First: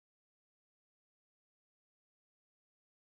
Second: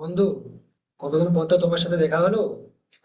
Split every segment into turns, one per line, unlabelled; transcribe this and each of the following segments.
বন্ধু, কতদিন পর তো তোমার সাথে দেখা হলো।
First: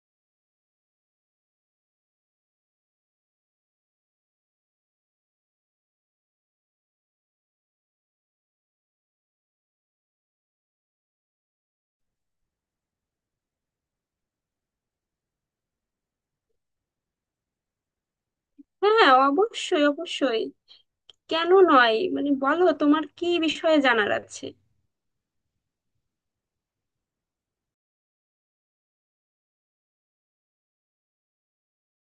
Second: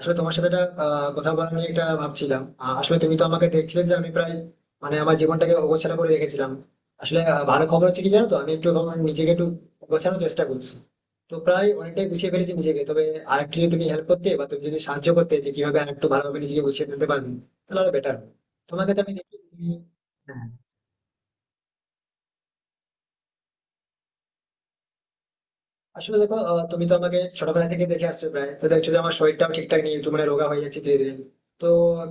আসলে তোমার সাথে একটা কথা বলা নিয়ে একটা ভাবছিলাম। আসলে তুমি তো আমাকে দেখছিলে যে আমি প্রায় মানে আমার জীবনটাকে অগোছালো করে রেখেছিলাম। আসলে ভালো খবর হচ্ছে কি জানো, তো আমি একটু এখন নিজেকে একটু গোছানোর চেষ্টা করছি। তো প্রায় অনেকটাই গুছিয়ে ফেলেছি নিজেকে, তবে আরেকটু যদি তুমি হেল্প করতে বা তুমি যদি সাহায্য করতে যে কিভাবে আরেকটু ভালোভাবে নিজেকে গুছিয়ে ফেলতে পারবে, তাহলে আরো বেটার। তোমাকে তো
হ্যাঁ,
আমি দেখি তুমি।
অবশ্যই অবশ্যই।
হ্যাঁ।
কেন নয়? মানে বলো, তোমার কি বিষয়ে জানার আছে?
আসলে দেখো, তুমি তো আমাকে ছোটবেলা থেকে দেখে আসছো প্রায়, তো দেখছো যে আমার শরীরটাও ঠিকঠাক নেই, একটু মানে রোগা হয়ে যাচ্ছে ধীরে ধীরে। তো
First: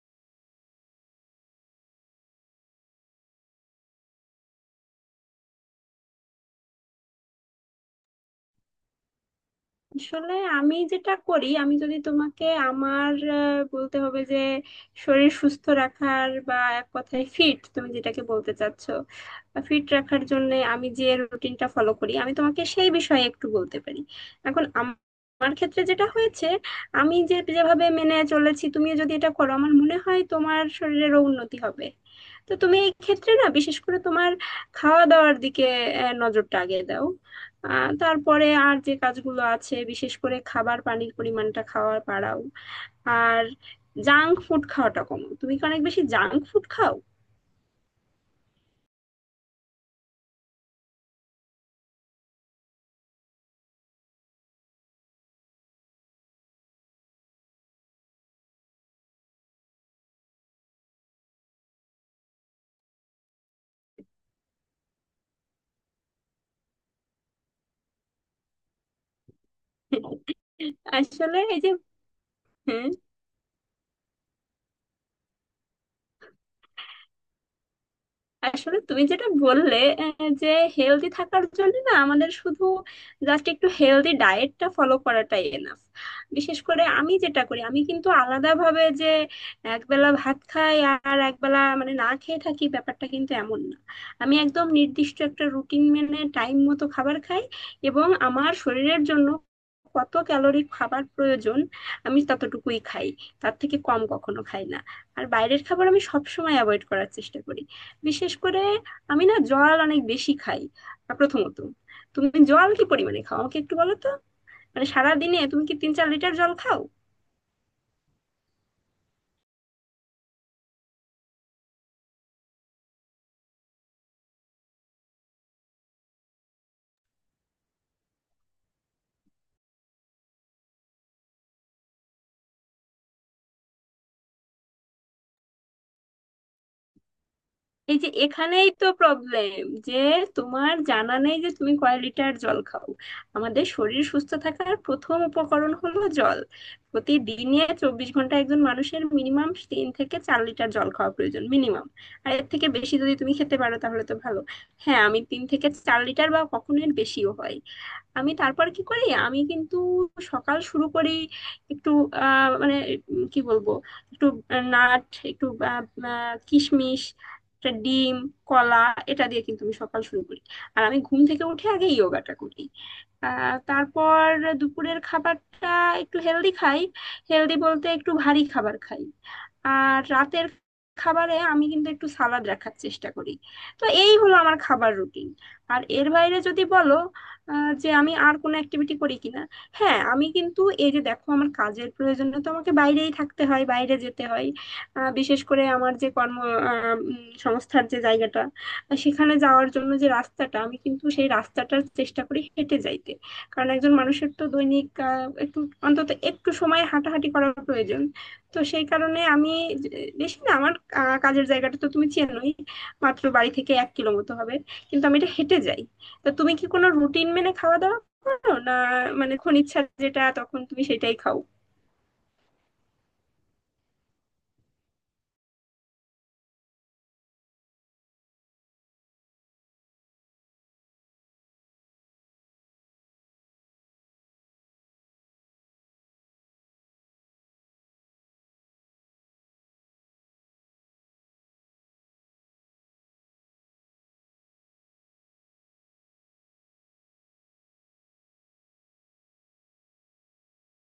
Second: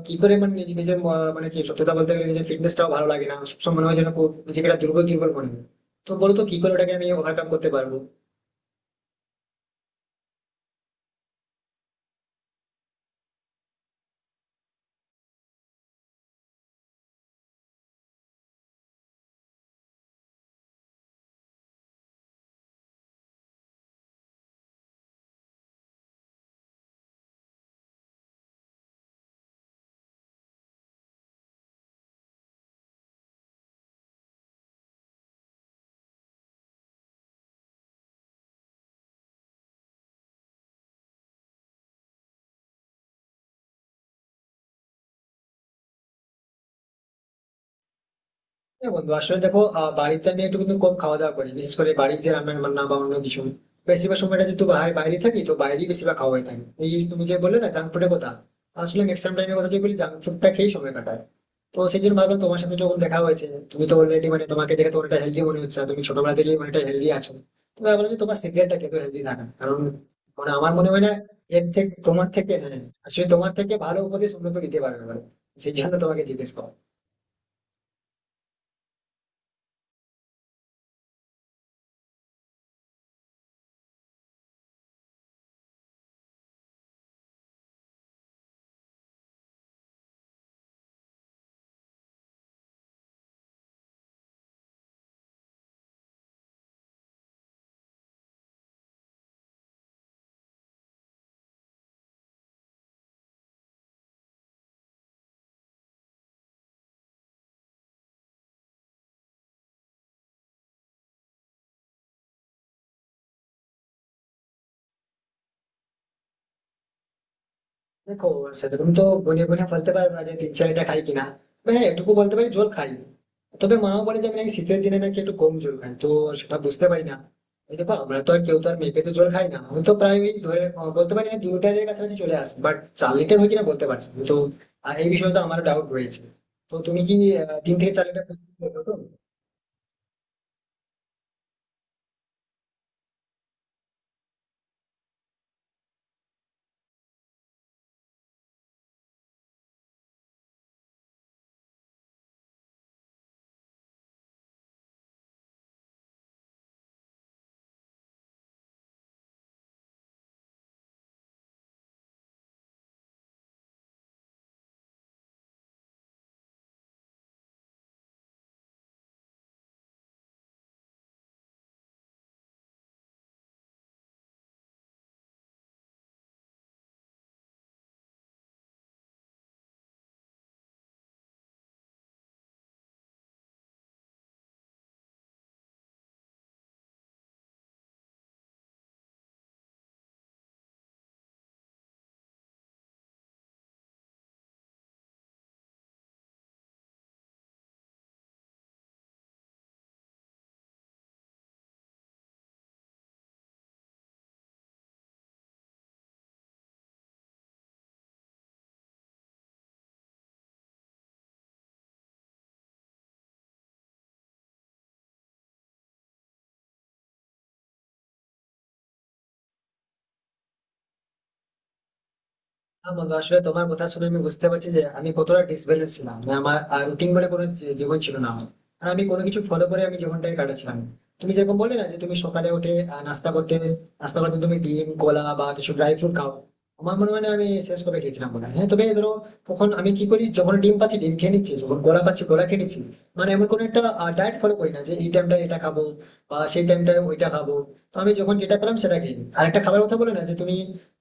কি করে মানে নিজের মানে কি সত্যতা বলতে গেলে, নিজের ফিটনেসটাও ভালো লাগে না, সবসময় মনে হয় যেন খুব নিজেকে একটা দুর্বল দুর্বল মনে হয়। তো বলো তো কি করে ওটাকে আমি ওভারকাম করতে পারবো।
আসলে আমি যেটা করি, আমি যদি তোমাকে আমার বলতে হবে যে শরীর সুস্থ রাখার বা এক কথায় ফিট, তুমি যেটাকে বলতে চাচ্ছ, ফিট রাখার জন্য আমি যে রুটিনটা ফলো করি, আমি তোমাকে সেই বিষয়ে একটু বলতে পারি। এখন আমার ক্ষেত্রে যেটা হয়েছে, আমি যে যেভাবে মেনে চলেছি, তুমিও যদি এটা করো আমার মনে হয় তোমার শরীরেরও উন্নতি হবে। তো তুমি এই ক্ষেত্রে, না, বিশেষ করে তোমার খাওয়া দাওয়ার দিকে নজরটা আগে দাও। তারপরে আর যে কাজগুলো আছে, বিশেষ করে খাবার পানির পরিমাণটা খাওয়ার বাড়াও। আর জাঙ্ক ফুড খাওয়াটা কমাও। তুমি কি অনেক বেশি জাঙ্ক ফুড খাও?
হ্যাঁ বন্ধু, আসলে দেখো, বাড়িতে আমি একটু কিন্তু কম খাওয়া দাওয়া করি, বিশেষ করে বাড়ির যে রান্না বান্না বা অন্য কিছু। বেশিরভাগ সময়টা যেহেতু বাইরে থাকি, তো বাইরেই বেশিরভাগ খাওয়া হয়ে থাকে। এই তুমি যে বললে না জাঙ্ক ফুডের কথা, আসলে ম্যাক্সিমাম টাইমের কথা যদি বলি জাঙ্ক ফুডটা খেয়েই সময় কাটায়। তো সেই জন্য ভাবলাম তোমার সাথে যখন দেখা হয়েছে, তুমি তো অলরেডি মানে তোমাকে দেখে তো অনেকটা হেলদি মনে হচ্ছে, আর তুমি ছোটবেলা থেকেই অনেকটা হেলদি আছো। তো আমি বললাম যে তোমার সিগারেটটা খেতে হেলদি থাকা কারণ মানে আমার মনে হয় না
আসলে এই
এর
যে,
থেকে তোমার থেকে। হ্যাঁ,
হ্যাঁ,
আসলে তোমার থেকে ভালো উপদেশ অন্য কেউ দিতে পারবে না। সেই জন্য তোমাকে জিজ্ঞেস করা।
আসলে তুমি যেটা বললে, যে হেলদি থাকার জন্য না আমাদের শুধু জাস্ট একটু হেলদি ডায়েটটা ফলো করাটাই এনাফ। বিশেষ করে আমি যেটা করি, আমি কিন্তু আলাদাভাবে যে একবেলা ভাত খাই আর একবেলা মানে না খেয়ে থাকি, ব্যাপারটা কিন্তু এমন না। আমি একদম নির্দিষ্ট একটা রুটিন মেনে টাইম মতো খাবার খাই, এবং আমার শরীরের জন্য কত ক্যালোরি খাবার প্রয়োজন আমি ততটুকুই খাই, তার থেকে কম কখনো খাই না। আর বাইরের খাবার আমি সবসময় অ্যাভয়েড করার চেষ্টা করি। বিশেষ করে আমি না জল অনেক বেশি খাই। প্রথমত, তুমি জল কি পরিমাণে খাও আমাকে একটু বলো তো? মানে সারাদিনে তুমি কি 3-4 লিটার জল খাও?
দেখো, সেরকম তো গুনে গুনে বলতে পারবো না যে তিন চারটা খাই কিনা। তবে হ্যাঁ এটুকু বলতে পারি জল খাই। তবে মাও বলে যে আমি নাকি শীতের দিনে নাকি একটু কম জল খাই, তো সেটা বুঝতে পারি না। এই দেখো, আমরা তো আর কেউ তো আর মেপে তো জল খাই না। আমি তো প্রায় ওই ধরে বলতে পারি না, 2 লিটারের কাছাকাছি চলে আসি, বাট 4 লিটার হয় কিনা বলতে পারছি না। তো এই বিষয়ে তো আমার ডাউট রয়েছে। তো তুমি কি তিন থেকে
এই
চার
যে
লিটার বলতে
এখানেই
পারো
তো
তো?
প্রবলেম, যে তোমার জানা নেই যে তুমি কয় লিটার জল খাও। আমাদের শরীর সুস্থ থাকার প্রথম উপকরণ হলো জল। প্রতিদিনে 24 ঘন্টা একজন মানুষের মিনিমাম 3 থেকে 4 লিটার জল খাওয়া প্রয়োজন, মিনিমাম। আর এর থেকে বেশি যদি তুমি খেতে পারো তাহলে তো ভালো। হ্যাঁ, আমি 3 থেকে 4 লিটার বা কখনো এর বেশিও হয়। আমি তারপর কি করি, আমি কিন্তু সকাল শুরু করি একটু মানে কি বলবো, একটু নাট, একটু কিশমিশ, একটা ডিম, কলা, এটা দিয়ে কিন্তু আমি সকাল শুরু করি। আর আমি ঘুম থেকে উঠে আগে যোগাটা করি। তারপর দুপুরের খাবারটা একটু হেলদি খাই। হেলদি বলতে একটু ভারী খাবার খাই। আর রাতের খাবারে আমি কিন্তু একটু সালাদ রাখার চেষ্টা করি। তো এই হলো আমার খাবার রুটিন। আর এর বাইরে যদি বলো, যে আমি আর কোনো অ্যাক্টিভিটি করি কিনা, হ্যাঁ আমি কিন্তু এই যে দেখো আমার কাজের প্রয়োজনে তো আমাকে বাইরেই থাকতে হয়, বাইরে যেতে হয়। বিশেষ করে আমার যে কর্ম সংস্থার যে জায়গাটা, সেখানে যাওয়ার জন্য যে রাস্তাটা, আমি কিন্তু সেই রাস্তাটার চেষ্টা করি হেঁটে যাইতে। কারণ একজন মানুষের তো দৈনিক একটু, অন্তত একটু সময় হাঁটাহাঁটি করা প্রয়োজন। তো সেই কারণে আমি, যে- বেশি না, আমার কাজের জায়গাটা তো তুমি চেনোই, মাত্র বাড়ি থেকে 1 কিলো মতো হবে, কিন্তু আমি এটা হেঁটে যাই। তা তুমি কি কোনো রুটিন মেনে খাওয়া দাওয়া করো না? মানে যখন ইচ্ছা যেটা তখন তুমি সেটাই খাও?
হ্যাঁ বন্ধু, আসলে তোমার কথা শুনে আমি বুঝতে পারছি যে আমি কতটা ডিসব্যালেন্স ছিলাম, মানে আমার রুটিন বলে কোনো জীবন ছিল না আমার। আর আমি কোনো কিছু ফলো করে আমি জীবনটাকে কাটাচ্ছিলাম। তুমি যেরকম বললে না যে তুমি সকালে উঠে নাস্তা করতে, নাস্তা করতে তুমি ডিম কলা বা কিছু ড্রাই ফ্রুট খাও। আমার মনে হয় না আমি শেষ করে খেয়েছিলাম বোধ হয়। হ্যাঁ তবে ধরো, তখন আমি কি করি, যখন ডিম পাচ্ছি ডিম খেয়ে নিচ্ছি, যখন কলা পাচ্ছি কলা খেয়ে নিচ্ছি। মানে এমন কোনো একটা ডায়েট ফলো করি না যে এই টাইমটা এটা খাবো বা সেই টাইমটা ওইটা খাবো। তো আমি যখন যেটা পেলাম সেটা খেয়ে নিই। আর একটা খাবারের কথা বলে না যে তুমি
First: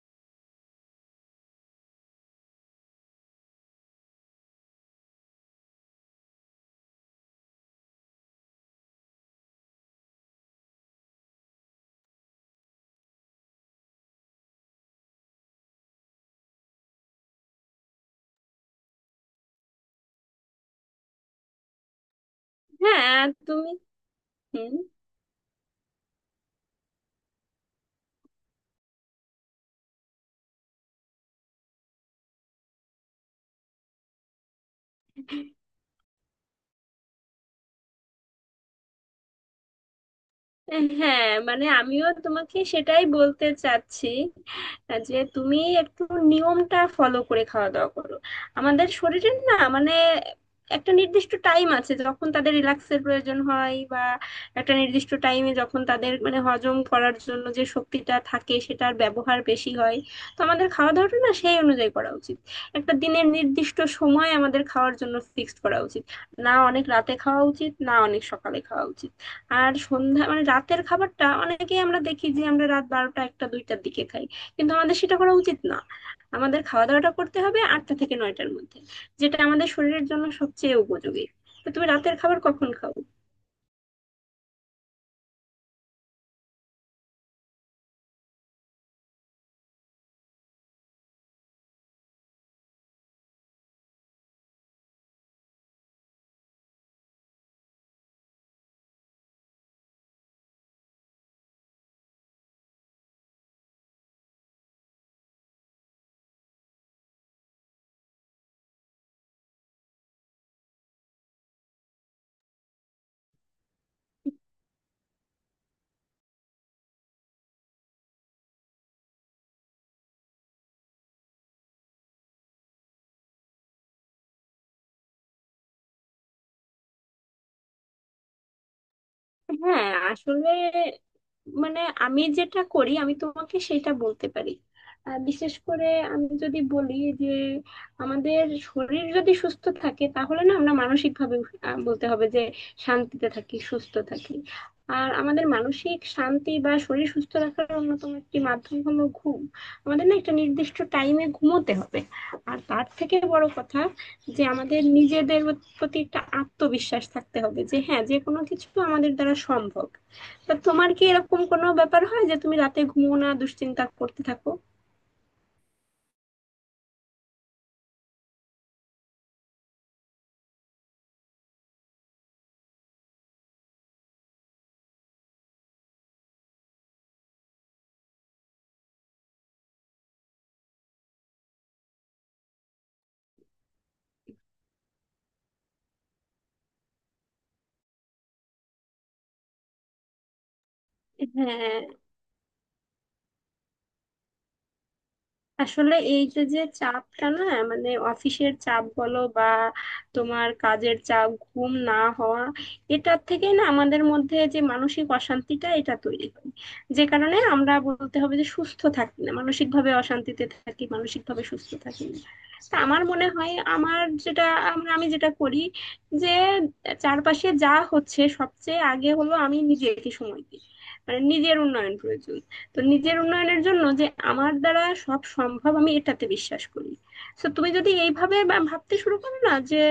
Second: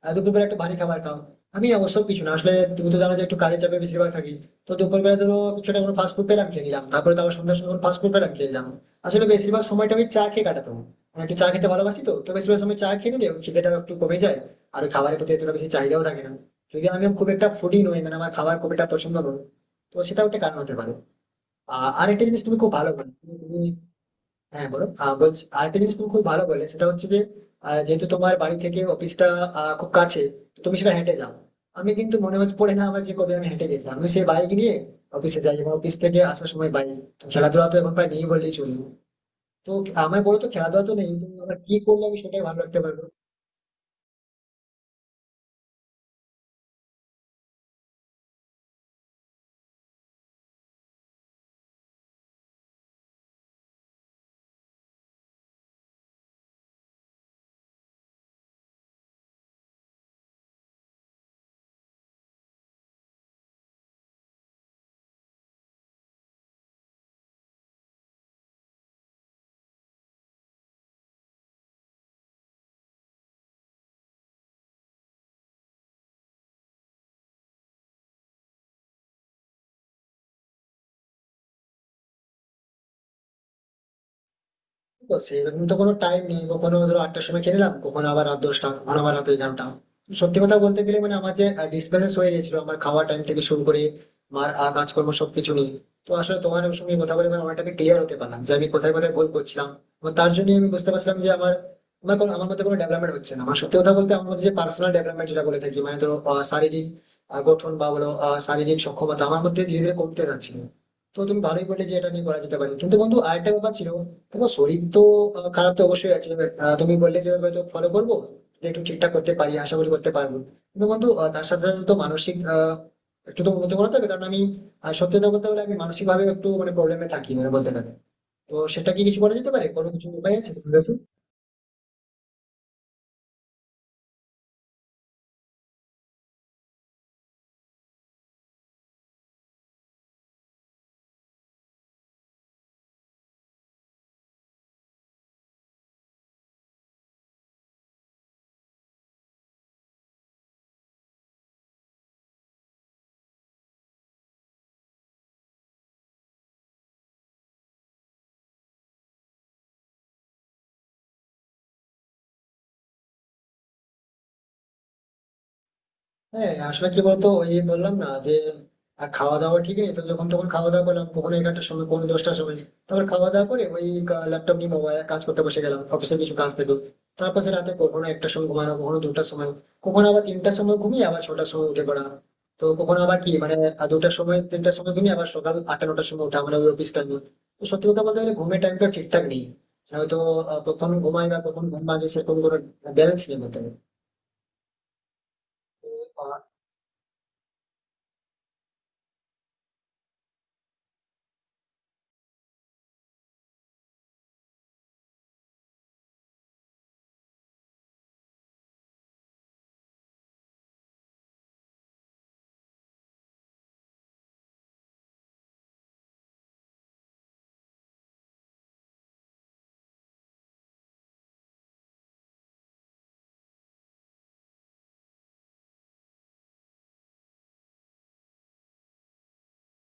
দুপুরবেলা একটু ভারী খাবার খাও, আমি অবশ্য কিছু না। আসলে তুমি তো জানো যে একটু কাজের চাপে বেশিরভাগ থাকি। তো দুপুরবেলা ধরো কিছুটা কোনো ফাস্ট ফুড পেলাম খেয়ে নিলাম, তারপরে তো আবার সন্ধ্যার সময় ফাস্ট ফুড পেলাম খেয়ে নিলাম। আসলে বেশিরভাগ সময়টা আমি চা খেয়ে কাটাতাম। আমি একটু চা খেতে ভালোবাসি, তো তো বেশিরভাগ সময় চা খেয়ে নিলে খিদেটা একটু কমে যায়। আর ওই খাবারের প্রতি এতটা বেশি চাহিদাও থাকে না, যদি আমি খুব একটা ফুডি নই, মানে আমার খাবার খুব একটা পছন্দ নয়। তো সেটাও একটা কারণ হতে পারে। আর একটা জিনিস তুমি খুব ভালো বলো।
হ্যাঁ,
তুমি।
তুমি,
হ্যাঁ
হুম,
বলো। বলছি, আরেকটা জিনিস তুমি খুব ভালো বললে, সেটা হচ্ছে যে যেহেতু তোমার বাড়ি থেকে অফিসটা খুব কাছে, তো তুমি সেটা হেঁটে যাও। আমি কিন্তু মনে হচ্ছে পড়ে না আমার যে কবে আমি হেঁটে গেছিলাম। আমি সেই বাইক নিয়ে অফিসে যাই এবং অফিস থেকে আসার সময় বাইক। খেলাধুলা তো এখন প্রায় নেই বললেই চলি। তো আমার বলো তো খেলাধুলা তো নেই তো
হ্যাঁ,
আমার
মানে
কি করলে
আমিও
আমি সেটাই
তোমাকে
ভালো রাখতে পারবো।
সেটাই বলতে চাচ্ছি, যে তুমি একটু নিয়মটা ফলো করে খাওয়া দাওয়া করো। আমাদের শরীরের না মানে একটা নির্দিষ্ট টাইম আছে যখন তাদের রিল্যাক্সের প্রয়োজন হয়, বা একটা নির্দিষ্ট টাইমে যখন তাদের মানে হজম করার জন্য যে শক্তিটা থাকে সেটার ব্যবহার বেশি হয়। তো আমাদের খাওয়া দাওয়াটা না সেই অনুযায়ী করা উচিত। একটা দিনের নির্দিষ্ট সময় আমাদের খাওয়ার জন্য ফিক্সড করা উচিত। না অনেক রাতে খাওয়া উচিত, না অনেক সকালে খাওয়া উচিত। আর সন্ধ্যা মানে রাতের খাবারটা অনেকেই আমরা দেখি যে আমরা রাত 12টা, 1টা, 2টার দিকে খাই, কিন্তু আমাদের সেটা করা উচিত না। আমাদের খাওয়া দাওয়াটা করতে হবে 8টা থেকে 9টার মধ্যে, যেটা আমাদের শরীরের জন্য সবচেয়ে উপযোগী। তো তুমি রাতের খাবার কখন খাও?
তো সেরকম তো কোনো টাইম নেই, কখনো ধরো 8টার সময় খেয়ে নিলাম, কখনো আবার রাত 10টা, কখনো আবার রাত 11টা। তো সত্যি কথা বলতে গেলে মানে আমার যে ডিসব্যালেন্স হয়ে গেছিল আমার খাওয়া টাইম থেকে শুরু করে আমার কাজকর্ম সবকিছু নিয়ে। তো আসলে তোমার সঙ্গে কথা বলে মানে অনেকটা আমি ক্লিয়ার হতে পারলাম যে আমি কোথায় কোথায় ভুল করছিলাম। এবং তার জন্য আমি বুঝতে পারছিলাম যে আমার আমার কোনো আমার মধ্যে কোনো ডেভেলপমেন্ট হচ্ছে না। আমার সত্যি কথা বলতে আমার মধ্যে যে পার্সোনাল ডেভেলপমেন্ট যেটা বলে থাকি, মানে ধরো শারীরিক গঠন বা বলো শারীরিক সক্ষমতা আমার মধ্যে ধীরে ধীরে কমতে যাচ্ছিল। তো তুমি ভালোই বললে যে এটা নিয়ে করা যেতে পারে, কিন্তু বন্ধু আরেকটা ব্যাপার ছিল। দেখো, শরীর তো খারাপ তো অবশ্যই আছে। তুমি বললে যে আমি হয়তো ফলো করবো যে একটু ঠিকঠাক করতে পারি, আশা করি করতে পারবো। কিন্তু বন্ধু তার সাথে সাথে তো মানসিক একটু তো উন্নত করাতে হবে কারণ আমি সত্যি কথা বলতে হলে আমি মানসিক ভাবে একটু মানে প্রবলেমে থাকি মানে বলতে গেলে। তো সেটা কি কিছু বলা যেতে পারে, কোনো
হ্যাঁ,
কিছু উপায়
আসলে
আছে তোমার কাছে?
মানে আমি যেটা করি আমি তোমাকে সেটা বলতে পারি। বিশেষ করে আমি যদি বলি যে আমাদের শরীর যদি সুস্থ থাকে তাহলে না আমরা মানসিক ভাবে বলতে হবে যে শান্তিতে থাকি, সুস্থ থাকি। আর আমাদের মানসিক শান্তি বা শরীর সুস্থ রাখার অন্যতম একটি মাধ্যম হলো ঘুম। আমাদের না একটা নির্দিষ্ট টাইমে ঘুমোতে হবে। আর তার থেকে বড় কথা, যে আমাদের নিজেদের প্রতি একটা আত্মবিশ্বাস থাকতে হবে যে হ্যাঁ, যে কোনো কিছু আমাদের দ্বারা সম্ভব। তা তোমার কি এরকম কোনো ব্যাপার হয় যে তুমি রাতে ঘুমো না, দুশ্চিন্তা করতে থাকো?
হ্যাঁ, আসলে কি বলতো, ওই বললাম না যে খাওয়া দাওয়া ঠিক নেই, তো যখন তখন খাওয়া দাওয়া করলাম, কখনো 11টার সময়, কখনো 10টার সময়। তারপর খাওয়া দাওয়া করে ওই ল্যাপটপ নিয়ে মোবাইল কাজ করতে বসে গেলাম, অফিসে কিছু কাজ থাকলো। তারপর সে রাতে কখনো 1টার সময় ঘুমানো, কখনো 2টার সময়, কখনো আবার 3টার সময় ঘুমিয়ে আবার 6টার সময় উঠে পড়া। তো কখনো আবার কি মানে 2টার সময় 3টার সময় ঘুমিয়ে আবার সকাল 8টা 9টার সময় ওঠা, মানে ওই অফিস টাইম। তো সত্যি কথা বলতে গেলে ঘুমের টাইমটা ঠিকঠাক নেই, হয়তো কখন ঘুমাই বা কখন
হ্যাঁ,
ঘুম ভাঙে সেরকম কোনো ব্যালেন্স নেই বলতে
আসলে এই
গেলে।
যে যে চাপটা না, মানে অফিসের চাপ বলো বা তোমার কাজের চাপ, ঘুম না হওয়া, এটার থেকে না আমাদের মধ্যে যে মানসিক অশান্তিটা, এটা তৈরি হয়। যে কারণে আমরা বলতে হবে যে সুস্থ থাকি না, মানসিক ভাবে অশান্তিতে থাকি, মানসিক ভাবে সুস্থ থাকি না। তা আমার মনে হয় আমার যেটা, আমরা আমি যেটা করি, যে চারপাশে যা হচ্ছে সবচেয়ে আগে হলো আমি নিজেকে সময় দিই। মানে নিজের উন্নয়ন প্রয়োজন। তো নিজের উন্নয়নের জন্য যে আমার দ্বারা সব সম্ভব, আমি এটাতে বিশ্বাস করি। তো তুমি যদি এইভাবে ভাবতে শুরু করো না যে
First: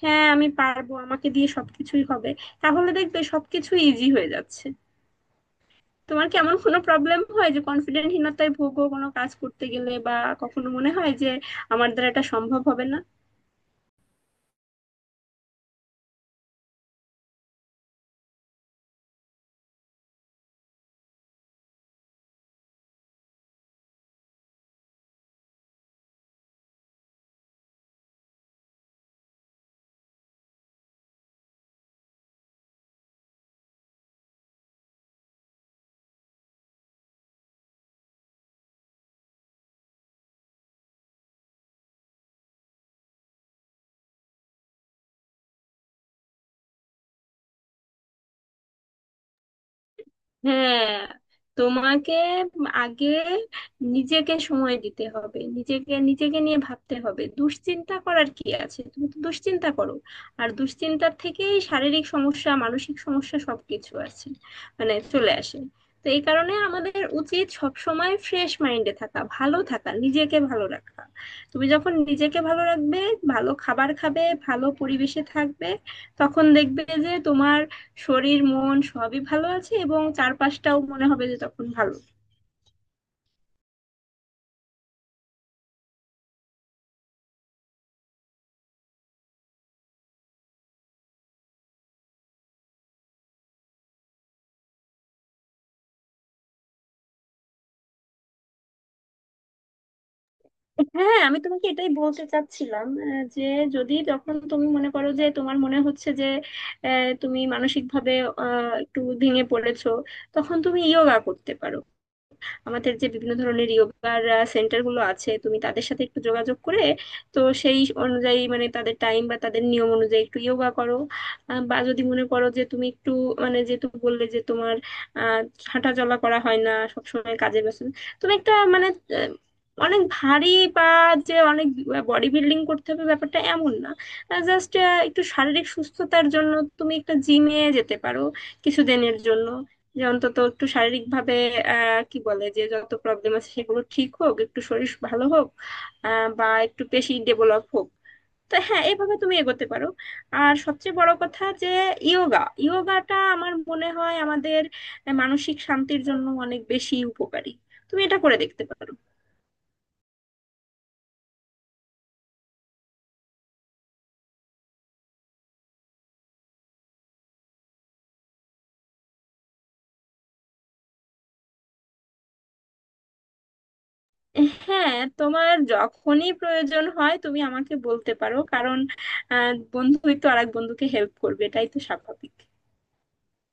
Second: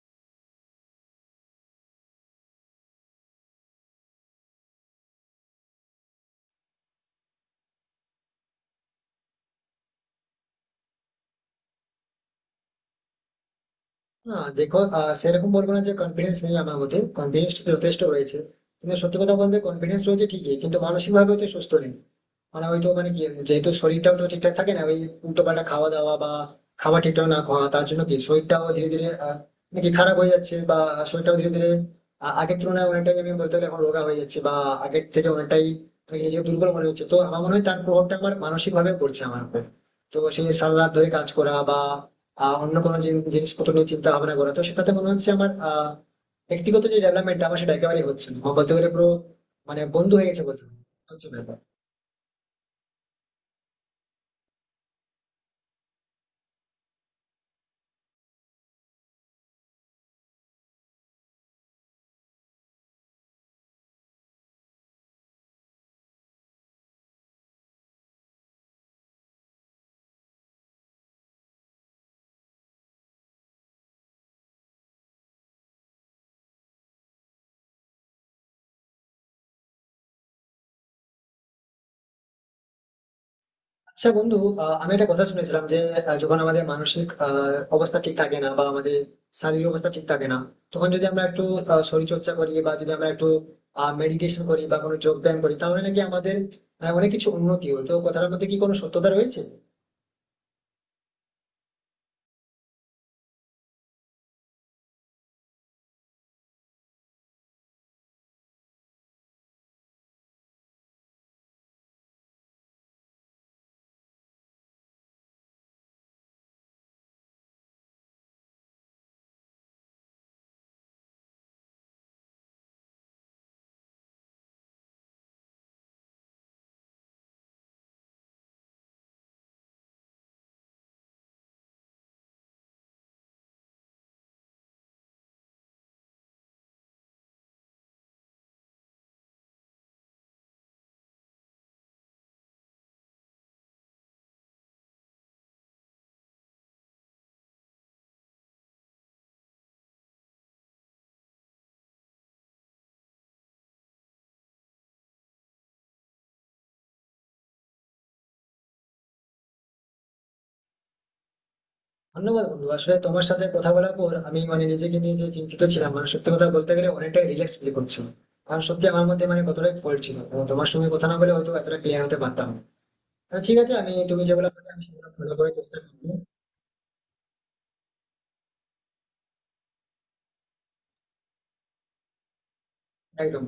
হ্যাঁ আমি পারবো, আমাকে দিয়ে সবকিছুই হবে, তাহলে দেখবে সবকিছু ইজি হয়ে যাচ্ছে। তোমার কি এমন কোনো প্রবলেম হয় যে কনফিডেন্টহীনতায় ভোগো কোনো কাজ করতে গেলে, বা কখনো মনে হয় যে আমার দ্বারা এটা সম্ভব হবে না?
না দেখো, সেরকম বলবো না যে কনফিডেন্স নেই। আমার মধ্যে কনফিডেন্স যথেষ্ট রয়েছে। কিন্তু সত্যি কথা বলতে কনফিডেন্স রয়েছে ঠিকই, কিন্তু মানসিক ভাবে তো সুস্থ নেই। মানে ওই তো মানে কি, যেহেতু শরীরটাও তো ঠিকঠাক থাকে না, ওই উল্টো পাল্টা খাওয়া দাওয়া বা খাবার ঠিকঠাক না খাওয়া, তার জন্য কি শরীরটাও ধীরে ধীরে মানে কি খারাপ হয়ে যাচ্ছে, বা শরীরটাও ধীরে ধীরে আগের তুলনায় অনেকটাই আমি বলতে গেলে এখন রোগা হয়ে যাচ্ছে, বা আগের থেকে অনেকটাই মানে কি নিজেকে দুর্বল মনে হচ্ছে। তো আমার মনে হয় তার প্রভাবটা আমার মানসিক ভাবে পড়ছে আমার উপর। তো সেই সারা রাত ধরে কাজ করা বা অন্য কোনো জিনিসপত্র নিয়ে চিন্তা ভাবনা করা, তো সেটাতে মনে হচ্ছে আমার ব্যক্তিগত যে ডেভেলপমেন্ট আমার সেটা একেবারেই হচ্ছে না, আমার বলতে গেলে পুরো মানে বন্ধ হয়ে গেছে বলতে গেলে।
হ্যাঁ,
হচ্ছে ব্যাপার।
তোমাকে আগে নিজেকে সময় দিতে হবে, নিজেকে নিজেকে নিয়ে ভাবতে হবে। দুশ্চিন্তা করার কি আছে? তুমি তো দুশ্চিন্তা করো, আর দুশ্চিন্তার থেকেই শারীরিক সমস্যা, মানসিক সমস্যা সবকিছু আছে মানে চলে আসে। তো এই কারণে আমাদের উচিত সব সময় ফ্রেশ মাইন্ডে থাকা, ভালো থাকা, নিজেকে ভালো রাখা। তুমি যখন নিজেকে ভালো রাখবে, ভালো খাবার খাবে, ভালো পরিবেশে থাকবে, তখন দেখবে যে তোমার শরীর মন সবই ভালো আছে এবং চারপাশটাও মনে হবে যে তখন ভালো।
আচ্ছা বন্ধু, আমি একটা কথা শুনেছিলাম যে যখন আমাদের মানসিক অবস্থা ঠিক থাকে না বা আমাদের শারীরিক অবস্থা ঠিক থাকে না, তখন যদি আমরা একটু শরীরচর্চা করি বা যদি আমরা একটু মেডিটেশন করি বা কোনো যোগ ব্যায়াম করি, তাহলে নাকি আমাদের অনেক কিছু উন্নতি হয়। তো কথাটার মধ্যে কি কোনো সত্যতা রয়েছে?
হ্যাঁ, আমি তোমাকে এটাই বলতে চাচ্ছিলাম, যে যদি তখন তুমি মনে করো যে তোমার মনে হচ্ছে যে তুমি মানসিকভাবে একটু ভেঙে পড়েছো, তখন তুমি ইয়োগা করতে পারো। আমাদের যে বিভিন্ন ধরনের ইয়োগার সেন্টার গুলো আছে, তুমি তাদের সাথে একটু যোগাযোগ করে, তো সেই অনুযায়ী মানে তাদের টাইম বা তাদের নিয়ম অনুযায়ী একটু ইয়োগা করো। বা যদি মনে করো যে তুমি একটু মানে, যেহেতু বললে যে তোমার আহ হাঁটা চলা করা হয় না সবসময় কাজের ব্যস্ত, তুমি একটা মানে আহ, অনেক ভারী, বা যে অনেক বডি বিল্ডিং করতে হবে, ব্যাপারটা এমন না। জাস্ট একটু শারীরিক সুস্থতার জন্য তুমি একটা জিমে যেতে পারো কিছুদিনের জন্য, যে অন্তত একটু শারীরিক ভাবে কি বলে, যে যত প্রবলেম আছে সেগুলো ঠিক হোক, একটু শরীর ভালো হোক, বা একটু পেশি ডেভেলপ হোক। তো হ্যাঁ এইভাবে তুমি এগোতে পারো। আর সবচেয়ে বড় কথা যে ইয়োগাটা আমার মনে হয় আমাদের মানসিক শান্তির জন্য অনেক বেশি উপকারী। তুমি এটা করে দেখতে পারো।
ধন্যবাদ বন্ধু। আসলে তোমার সাথে কথা বলার পর আমি মানে নিজেকে নিয়ে যে চিন্তিত ছিলাম, মানে সত্যি কথা বলতে গেলে অনেকটাই রিল্যাক্স ফিল করছিলাম। কারণ সত্যি আমার মধ্যে মানে কতটাই ফল্ট ছিল, এবং তোমার সঙ্গে কথা না বলে হয়তো এতটা ক্লিয়ার হতে পারতাম না। আচ্ছা ঠিক আছে, আমি তুমি যেগুলো বললে আমি
হ্যাঁ,
সেগুলো ফলো
তোমার
করার চেষ্টা করবো।
যখনই প্রয়োজন হয় তুমি আমাকে বলতে পারো, কারণ বন্ধুই তো আরেক বন্ধুকে হেল্প করবে, এটাই তো স্বাভাবিক।
একদম।